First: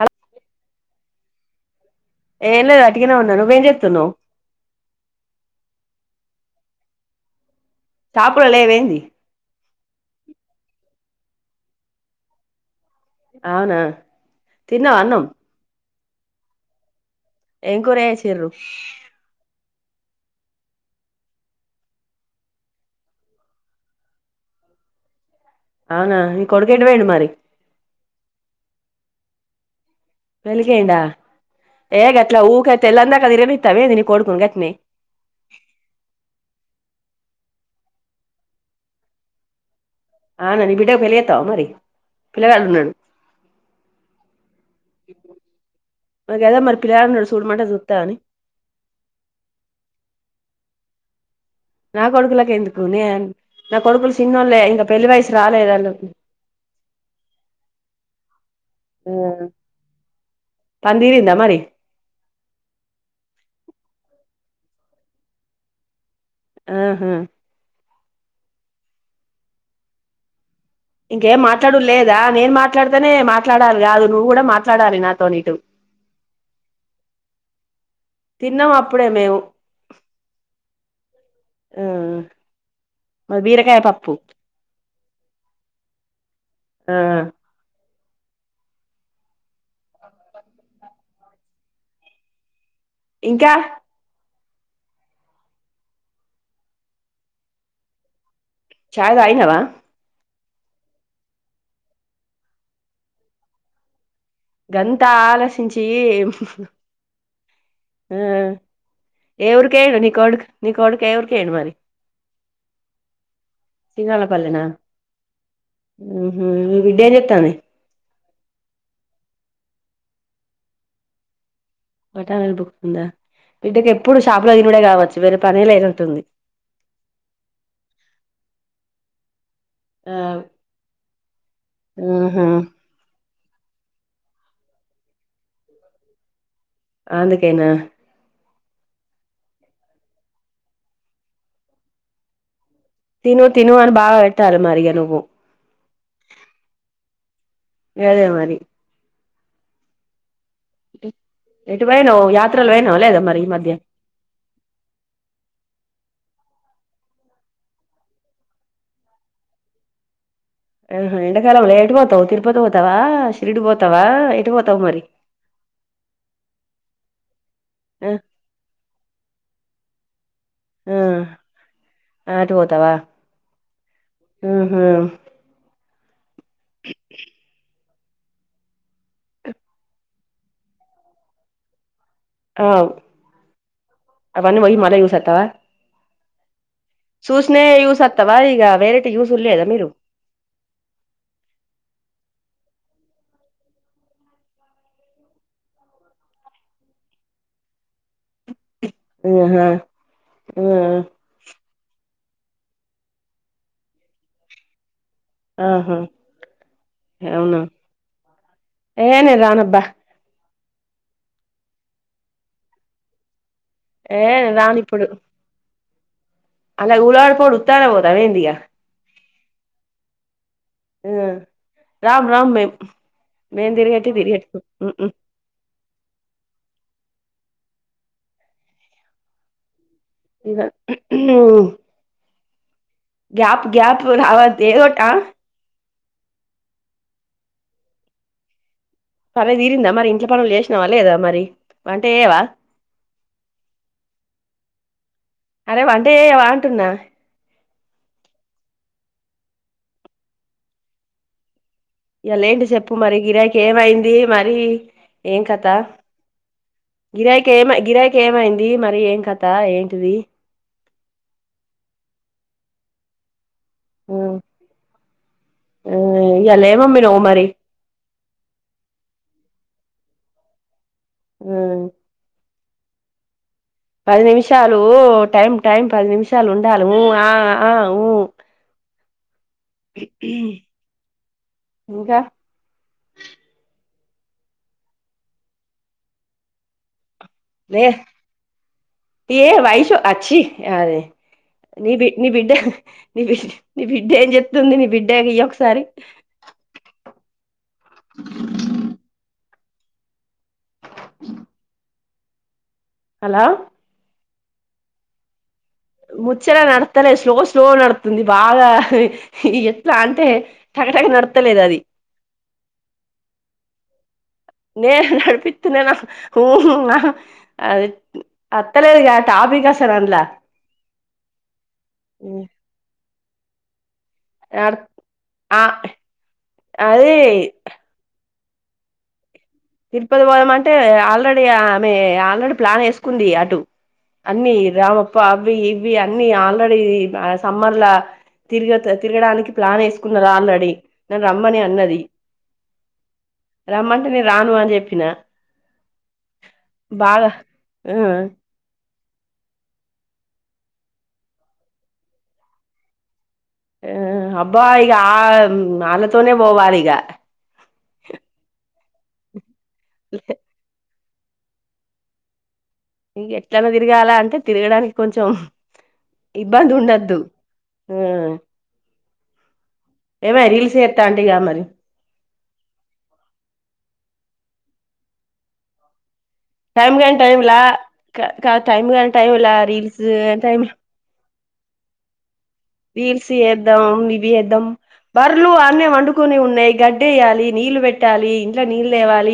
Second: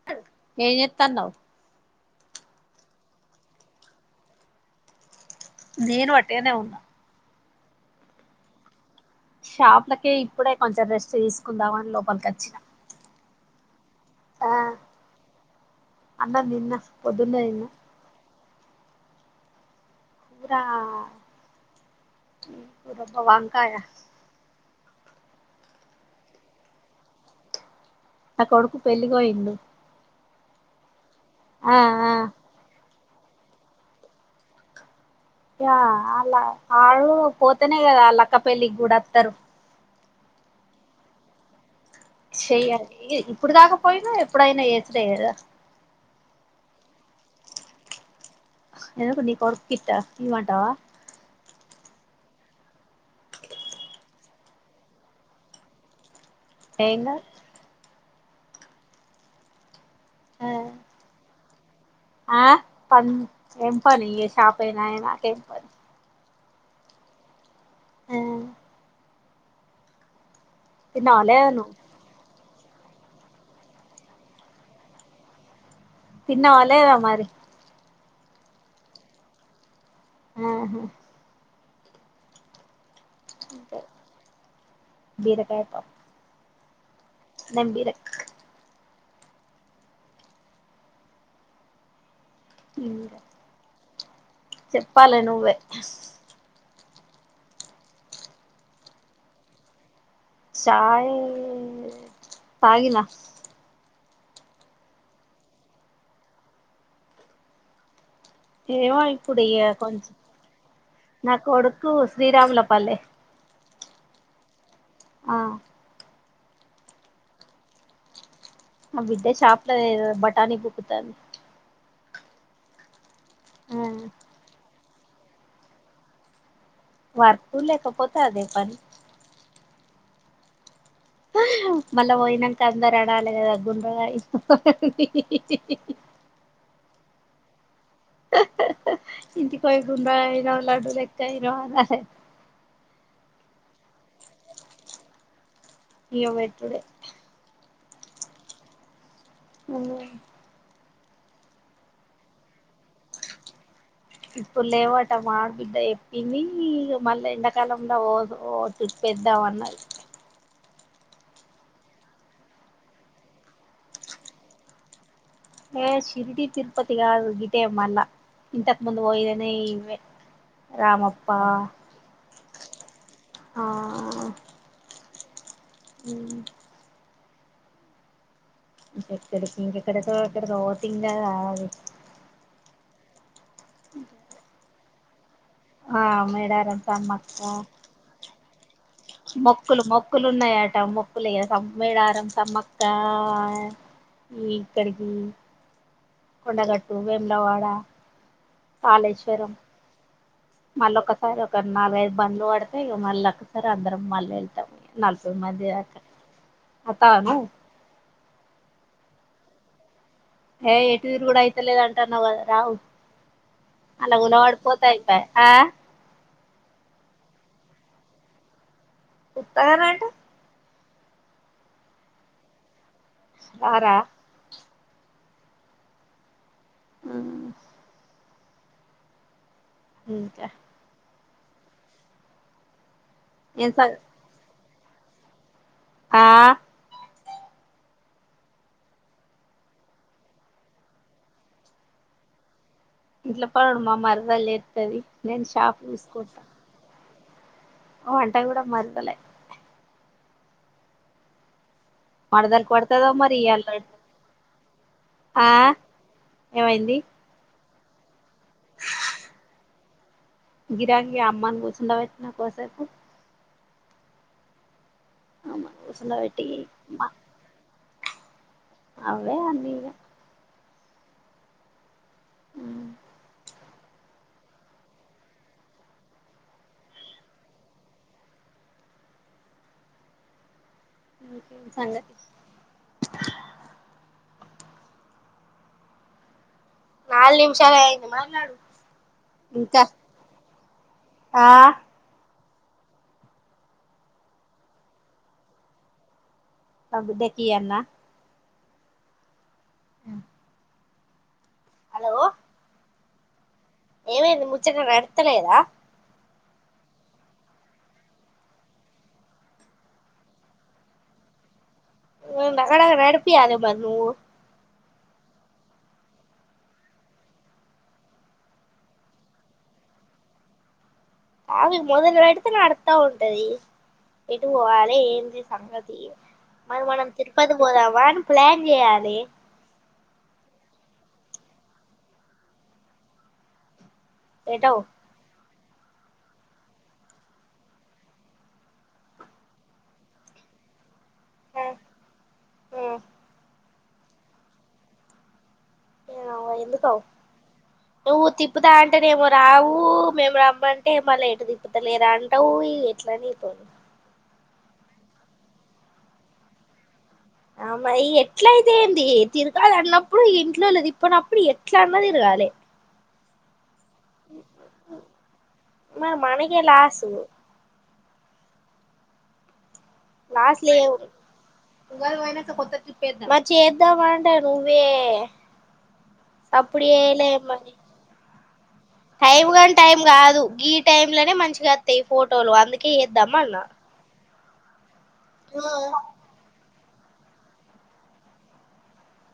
Hello ఎ చేతనావ్ ఏం లేద్ ఓటిగనే ఉన్నా నుఏం చేతనవ్ నేను వట్టిగానే ఉన్నా షాపుల లెవ్ ఏంది షాప్లకే ఇప్పుడే కొంచెం రెస్ట్ తీసుకుందాం అని లోపల్క ఓచ్చిన అవునా తిన్నవ అన్నం అన్నం తిన్న పొద్దున్నే తిన్న ఎం కూర చేసిరూ కూర ఏం కూర అబ్బా వంకాయ అవ్న నీ కొడుకేటు పోయిండు మరి నా కొడుకు పెళ్లికిపోయిండు పెళ్లికిపోయిన్డ ఏ ఆ గట్లా ఊకె తెలందంక్ తీర్గనితవ ఏంది ని కోడుకున్ గట్ట్నే ఆ అలా అడు పోతేనే కదా ఆలక్క పెళ్లిికి కూడా ఒతారు అవున ని బిడకి పెళ్లి చేతవ మరి పిల్లగాడు ఉన్నడు చేయాలి ఇప్పుడుకాక పోయినా ఎప్పుడయిన చేసుడే కదా. మర్ గదే మరి పిల్లగడ్ ఉనడ్ సూడ్ మంటె సుస్తవ అని ఎందుకు నీ కొడుకు గిట్ట ఇయ్యమంటావా నా కొడుకులకు ఎందుకు నే నా కొడుకులు చిన్నోల్లే ఇంక పెళ్లి వయసు రాలేదు అళ్ళకు ఏంగా ఆ ఆ పందిరిందా మరి ఆ పన్ ఏంపనీ ఇగ షాపెనాయే నాకెంపని ఆహా ఆ తిన్నావా ఇంకేం లేదా నువ్వు మాట్లాడడు లేదా నేను మాట్ మాట్లాడితనే మాట్లాడాలి కాదు నువ్వు కూడా మాట్లాడాలి నాతోనీటు తిన్నావా లేదా మరి తిన్నాం అప్పుడే మేము ఆహా ఆ మద్ బీరకాయ పప్పు బీరకాయ పప్పు ఆ నేను బీర ఇంకా చెప్పాలి నువ్వే ఛాయ్ తాగినావ? ఛాయ్ తాగిన గంతా ఆలోచించీ ఎమ్ ఆ ఏమో ఇప్పుడు ఏ ఇగ ఊరికేయిండు నీ కొంచెం కొడుకు నీ కొడుకు ఏ నా ఊరికేయిండు మరి కొడుకు శ్రీరాముల పల్లె శ్రీరాముల పల్లెన ఆ ఉహు మీ బిడ్డేం చేతాంది? మా బిడ్డే షాప్లయి బటాని బుక్కుతాంది. బటానిలు బుక్తుందా మి ఆ బిడ్డకెప్పుడు షాపు లో దినుడే కావచ్చు వేరే పనేలేనట్టుంది. వర్కు లేకపోతె అదే పని ఆవ్ మల్ల వోయినంక అందరనాలేదన్ గుండ్రాయి అహ్హ్హహిహిహిహి ఆందుకేనా హ్హ్హ్ ఇంటికిబోయి గుండ్రాయయినవ్ లడ్డు లెక్కయ్యినవ్ అనె తిను తిను అని బాగ పెట్టాల మరి ఇగ నువ్వు ఇగ పెట్టుడే గదే మరి ఉహుమ్ ఎటువోయినవ్ యాత్రలు పోయినవ లేదా మరి ఈ మధ్య? ఇప్పుడు లేవట మా ఆడబిడ్డ చెప్పింది మళ్ళీ ఎండకాలంలో ఓదు ఓదు తి ఇద్దాం అన్నది. ఆహ ఎండాకాలం లెటు పోతవు తిరుపతి పోతవా, షిరిడి పోతావా, ఎటు పోతవు మరి? ఏ శిరిడి, తిరుపతిగాదు గిటే మల్ల ఆ ఇంతకు ముందు పోయినదే ఇవే. ఆ రామప్ప అటు పోతవా ఆ ఉహు ఉమ్ ఇంకెక్కడికి ఇంకెక్కడికో, ఎక్కడికో పోతిం కదా. ఆ అవన్న వోయ్యి మల్ల చూసోత్తవ ఆ మేడరం సూష్ణయే సూసొత్తవ ఇగ వేరే మొక్కులు మొక్కులున్నాయట. మొక్కులు ఇగ సంమ్మేడారం సమ్మ త ఈక్కడికి కొండగట్టు వేములవాడ కాళేశ్వరం ఆహా ఆ మళ్ళోకసారి ఒక నాలుగైదు బండ్లు వడ్తయ్ ఇగ మళ్ళోకసారి అందరం మల్లెల్తమ్ [unintelligible] ఆహా మధ్యదాక ఒత్తవా నువ్ అవునా ఏ నేన్ రానబ్బా ఏ ఎటు తిరుగుడైతలేదంటన్నావ్ గద రావ్ అలా ఏ నేను గులపాడి రాను ఇప్పుడు పోతెఉంటై ఆ అలా గులా పడి పోడు ఉత్తగనే పోతావ ఏందిగా. వుత్తాగనే అంటే? ఆ రామ్ రామ్ మేమ్ మేం రారా తిరుగిట్టి తిరిగిట్ ఉ ఉ ఆ ఇంకా ఇంగ గ్యాప్ ఏం సం గ్యాప్ రావద్దు ఏదోటి ఆ ఆ సరే తీరిందా మరి ఇంట్ల పనులు చేసినావా లేదా మరి వంట జేయవ ఇంట్ల పనులు మా మర్దలు చెత్తది నేను షాపు అరే వంట చూసుకుంటా చేయవా అంటున్నా వంట కూడా మర్దలే మరదలు ఇయ్యలేంటి చెప్పు కొడతదో మరి గిరాకి ఇయ్యాల ఏమైంది మరి ఏం ఆ కథ ఏమైంది గిరాకి ఏమ గిరాకి ఏమైంది మరి ఏం కథ ఏంటిది గిరాకి అమ్మాని కూర్చుండ పెట్టినా కోసేపు అ అమ్మని మ్ కూర్చుండబెట్టి ఇయాల ఎం అమ్మినవ్ మరి అవ్వే అన్ని ఇగ మ్ పది నిమిషాలు టైమ్ టైం పది నిమిషాలు ఉండాలి మ్ అ ఉ ఆ ఉ ది సంగత్ ఇంకా నాలుగు నిమిషాలు అయింది మట్లడు తె వైషూ ఆ ఆచ్చి అది ఆ నిబి నీ బిడ్డ నీ బిడ్ నీ బిడ్డ ఏం చెప్తుంది నీ బిడ్డకియ్యి ఒకసారి నా బిడ్డకియన్న ఆ హలో హలో ఏమైంది ముచ్చట నడుత్తలేదా ముచ్చట నడుత్తలేదు స్లో స్లో నడుతుంది బాగా ఈ ఎట్లా అంటే టకటక నడ్తలేదది టకటక నడపియాలె మరి నువ్వు నేను నడిపితున్నా ఉన్న అది అత్తలేదుగా టాపిక్ గసలాండ్ల టాపిక్ మొదలు పెడితే నడుత్త ఉంటది ఎటుపోవాలే ఏందీ ఆ సంగతి మరి మనం అది తిరుపతి పోదామా ప్లాన్ చేయాలి తిరుపతి పోదమంటే ఆల్రెడీ ఆమె ఆల్రెడీ ప్లాన్ వేసుకుంది అటు అన్నీ ఎటో రామప్ప అవి ఇవి అన్ని ఆల్రెడీ సమ్మర్ల తిరుగత తిరుగడానికి ప్లాన్ ఎసుకున్నాది ఆల్రెడీ నన్ రమ్మని అన్నది రమ్మంటే నేను రాను అని జెప్పిన ఏమవో ఎందుకో ఆ నువ్ తిప్పుతన్ అంటెనెమొ రావు మేము రమ్మంటే మళ్ళ ఎటు తిప్పుతలేరు అంటావు ఎట్ల నీతోని ఆ అబ్బా ఈగ ఆ ఆళ్లతోనే పోవాలిగా ఆహ్ మరి ఎట్లయితే ఏందీ తిరగాలి అన్నప్పుడు ఇగ ఇంట్లోలు తీస్. మరి అప్పుడు ఎట్లాన్న తిరగాలే. ఇగ ఎట్లనా తిరగాల అంటే తిరగడానికి కొంచెం మరి మనకే ఇబ్బంది లాసు ఉండోద్దు. ఆహ్. లాస్ట్ లె మరి చేద్దామంటే. స నువ్వే అప్పుడు టైం కాని టైంలా చేలేమని కా టైం కాని టైం టైంలా గాని టైం రీల్స్ కాదు టైం గీ టైమ్ లనే మంచ్ జతై ఫోట్ రీల్స్ చేద్దాం ఇవి చేద్దాం బర్లు ఆన్నే పండుకొని ఉన్నాయ్ గడ్ డ్డేయాలి నీళ్లు పెట్టాలి ఇంట్ల నీళ్ళు దేవాలి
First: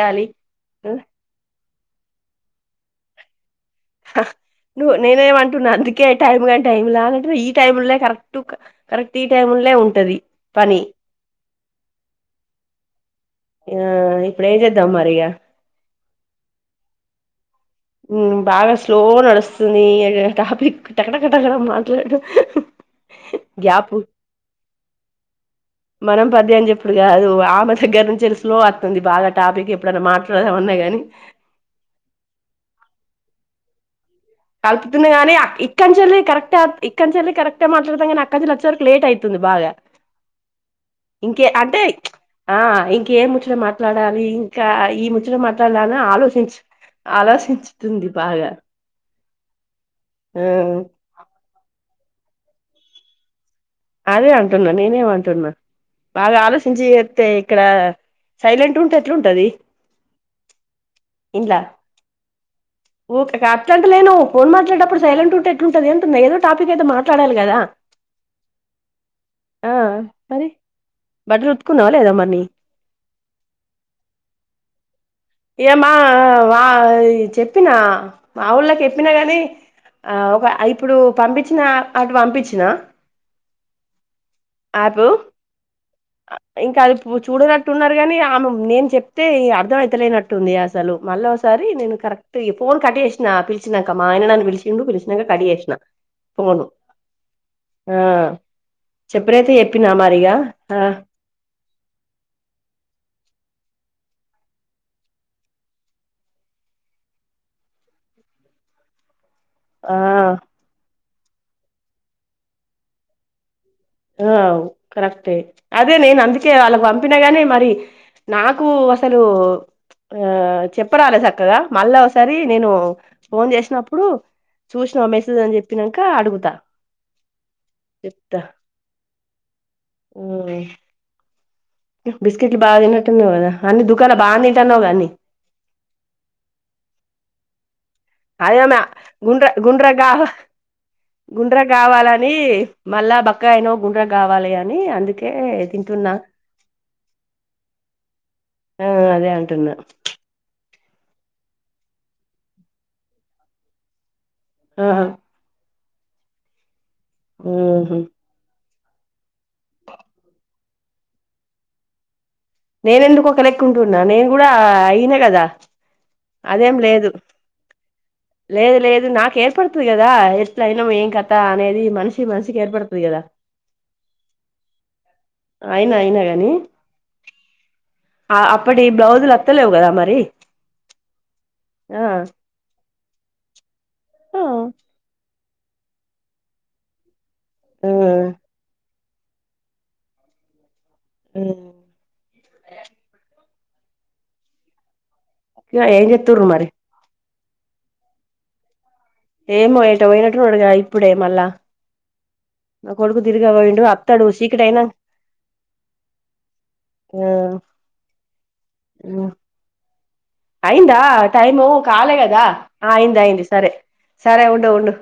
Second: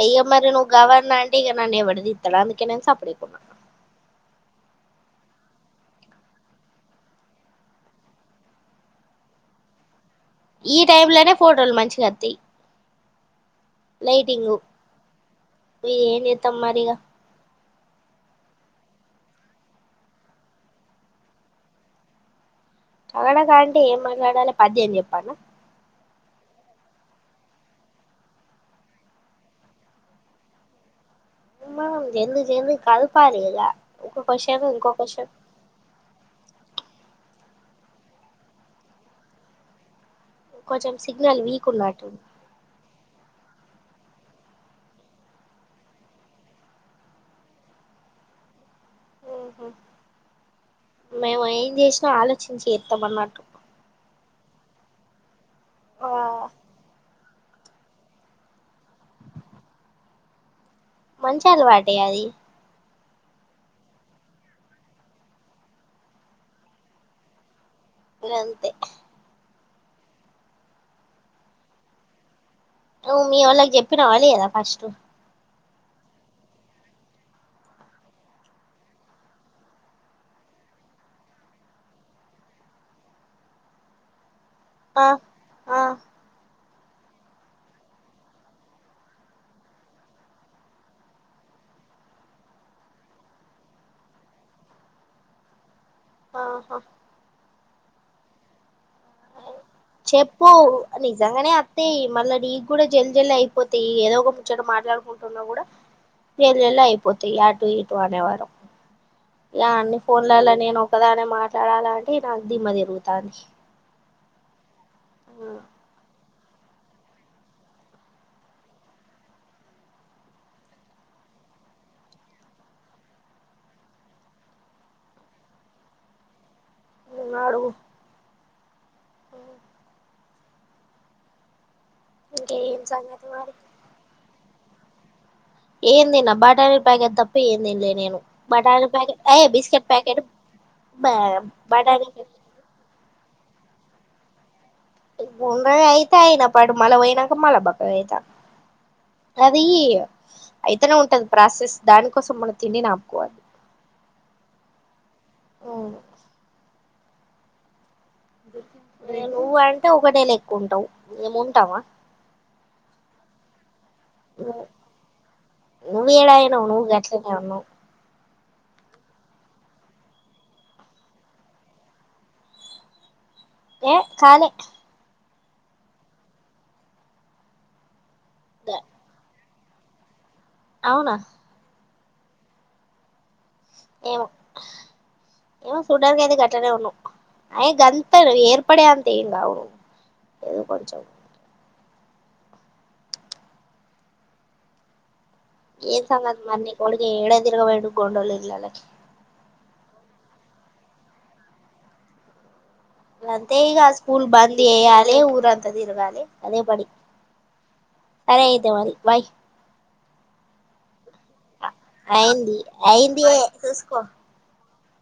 అయ్య మరి నువ్వు గవ్వని అంటే ఇగ నాన్ ఎవడుదిత్తడు అందుకె నేను సాప్పడ్దేకున్న. నువ్వు నేనేమంటున్నా అందుకే టైమ్ గని టైమ్లా ఈ టైమ్ల్ కరెక్ట్ కరెక్ట్ ఈ టైం. లే ఉంటది. ఈ పని టైమ్ లానే ఫోటోలు మంచిగొత్తయి. ఆ ఇప్పుడు లైటింగు ఏం చేద్దాం మరి ఇగ ఇగ ఎంజేతం మరిగా. ఉమ్ బాగా స్లో నడుస్తుంది టాపిక్ టకటకటకడక మాట్లాడు. టకటక అంటే గ్యాప్ ఏం మాట్లాడాలే పద్యం జేపాల్న. మనం పద్యాము జెప్పుడు గాదు ఆమె దెగ్గర నుంచే స్లో ఒత్తుంది బాగా టాపిక్ ఎప్పుడైనా మాట్లాడుదాం ఆన్నా గాని. ఉమ్ జిల్ది జిల్ది కలిపాలి గదా. కాల్పుతున్న గాని అ ఇక్కడ్నుంచ్చాలి కరెక్ట్ ఇక్కనుంచాలి కరెక్ట్. అట్టే మాట్లాడతాం గని అక్కడ్నుంచ్చే వరకు లేట్ అవుతుంది బాగా. కొంచెం సిగ్నల్ ఇంకే వీక్ అంటే ఉన్నట్టుంది ఆహ్ ఇంకేం ముచ్చట మా. మాట్లాడాలి ఇంకా ఈ ముచ్చట మాట్లాడాలని ఆలోచించు. ఆలోచించుతుంది బాగా. ఉమ్ ఆ మేము ఏం జెసిన ఆలోచించి జేత్తమన్నమాట. అదే అంటున్నా నేనేమంటున్నా ఆ బాగా ఆలోచించిజెతే. ఇక్కడ సైలెంట్ గుంటే ఎట్లాంటది. మంచాలవాటే అది. ఓకే అట్ల అంటలేను ఫోన్ మాట్లాడటప్పుడు సైలెంట్ ఉంటే ఎట్లుంటది అంటున్నా ఏదో టాపిక్కైతే మాట్లాడాలి గదా. అంతే. ఆహ్ మరి బట్టలు ఉతుకున్నావ లేదా మరి. నువ్వు మీ వోళ్ళకి జెప్పినవ లేదా ఫస్ట్. ఇయమ్మా మా చెప్పినా మాఓళ్ళకి ఎప్పినా గానీ. ఆహ్ ఒక ఐ ఇప్పుడు పంపించిన అటు వంపించినా. ఆగు. ఆ ఆ ఇంకా అవిట్ము చూడనట్టున్నారు గాని ఆమె మేం చేప్తే అర్థం అయితలేనట్. ఉంది అసలు మళ్ళోసారి నేను కరెక్ట్ జీప్ ఫోన్ కటే చేశ్నా పిలిచినాక మా ఆయన్న నన్ను పిలిచిండు పిలిచినాంక. కట్ చేసిన. ఆహా. ఆహ్ చెప్పునైతే చెప్పిన. చెప్పు నిజంగానే అత్తాయి మళ్ళా నీక్ గూడా జల్ జల్లి అయిపోతాయి ఏదో. కూర్చొని మాట్లాడుకుంటున్నా కూడా. వేల్వెళ్ళ అయిపోతై ఆటు ఇటు అనేవరకు. ఇగా అన్ని ఆ ఫోన్లలా నేను ఒకదానే మాట్లాడాలాంటే నా దిమ్మ దిరుగుతాంది. అవ్ కరెక్టే అదే నేన్ అంద్. కే వాళ్ళక్ పంపినగానీ మరి నాకు అసలు. ఆహ్ చెప్పరాలే సక్కగా మళ్ళా ఒసారి నేను ఫోన్ జెసినప్పుడు. చూషినావ మెసేజ్ అని చెప్పినంకా అడుగుతా. ఉమ్ అడుగు. దా ఉమ్ ఇంకా బిస్కెట్లు బాగా ఏం సంగతి తినట్టున్నావు గదా మరి అన్ని దుకాంల బాగా దింటాన్నావ్ గా అన్ని ఏం దిన్న బాటాని ప్యాకెట్ దప్ప ఏం దిన్లేద్ అయన గుండ్ర ప్యాకెట్ గుండ్రగావ్. గుండ్రంగా బటానీ కావాలని మళ్ళా బక్కయినవు గుండ్రం కావాలి అని. అందుకే గుండ్రగ తింటున్నా అయితే అయినా పట్టు పోయినాంక మల్ల బక్కగైత. ఆహ్ అదేఅంటున్న. అయితేనే ఉంటది ప్రాసెస్ దానికోసం మనం తిండిని ఆపుకోవాలి ఆహా ఉహు నువ్వు అంటే ఒకటేలెక్క ఉంటవు మేము ఉంటామ నేనేందుకు ఒకలేక్కుంటున్నా నేను కూడా అయినా కదా ఏడయినావు అదేం నువు లేదు గట్నే ఉన్నవు లేదు లేదు నాకు ఏర్పడుతది కదా ఎట్ల అయినవు ఏం కథ అనేది మనిషి మనిషికి ఏర్పడుతది కదా ఏ కాలే అయినా అయినగని ఆ అప్పటి బ్లౌజులు వ త్తలేవు గద మరి అవునా ఆ ఏమొ ఆ ఏమొ సూడానికయితే గట్ల నే ఉన్నవు అయ గంత్ ఏర్పడే అంతఏంకావు ఏదో కొంచెం ఉ ఇగ ఏం ఏన్ సంగది చెత్తుర్రు మరి ని కొడుకు ఏడ తిరగవోయిండు గోండోల ఇండ్లల్లకి ఏమొ ఎటోపోయినట్టుగొడు ఇప్పుడే మల్ళ అంతే ఇగ స్కూల్ బంద్ అయినా చేయ్యాలి ఊరుఅంతతిరగాలి అదే బడి ఆ సరే అయితే మరి బై అయిందా టైము కాలే కదా అయింది అయింద అయింది సరే చూసుకో సరే ఉండు ఉండు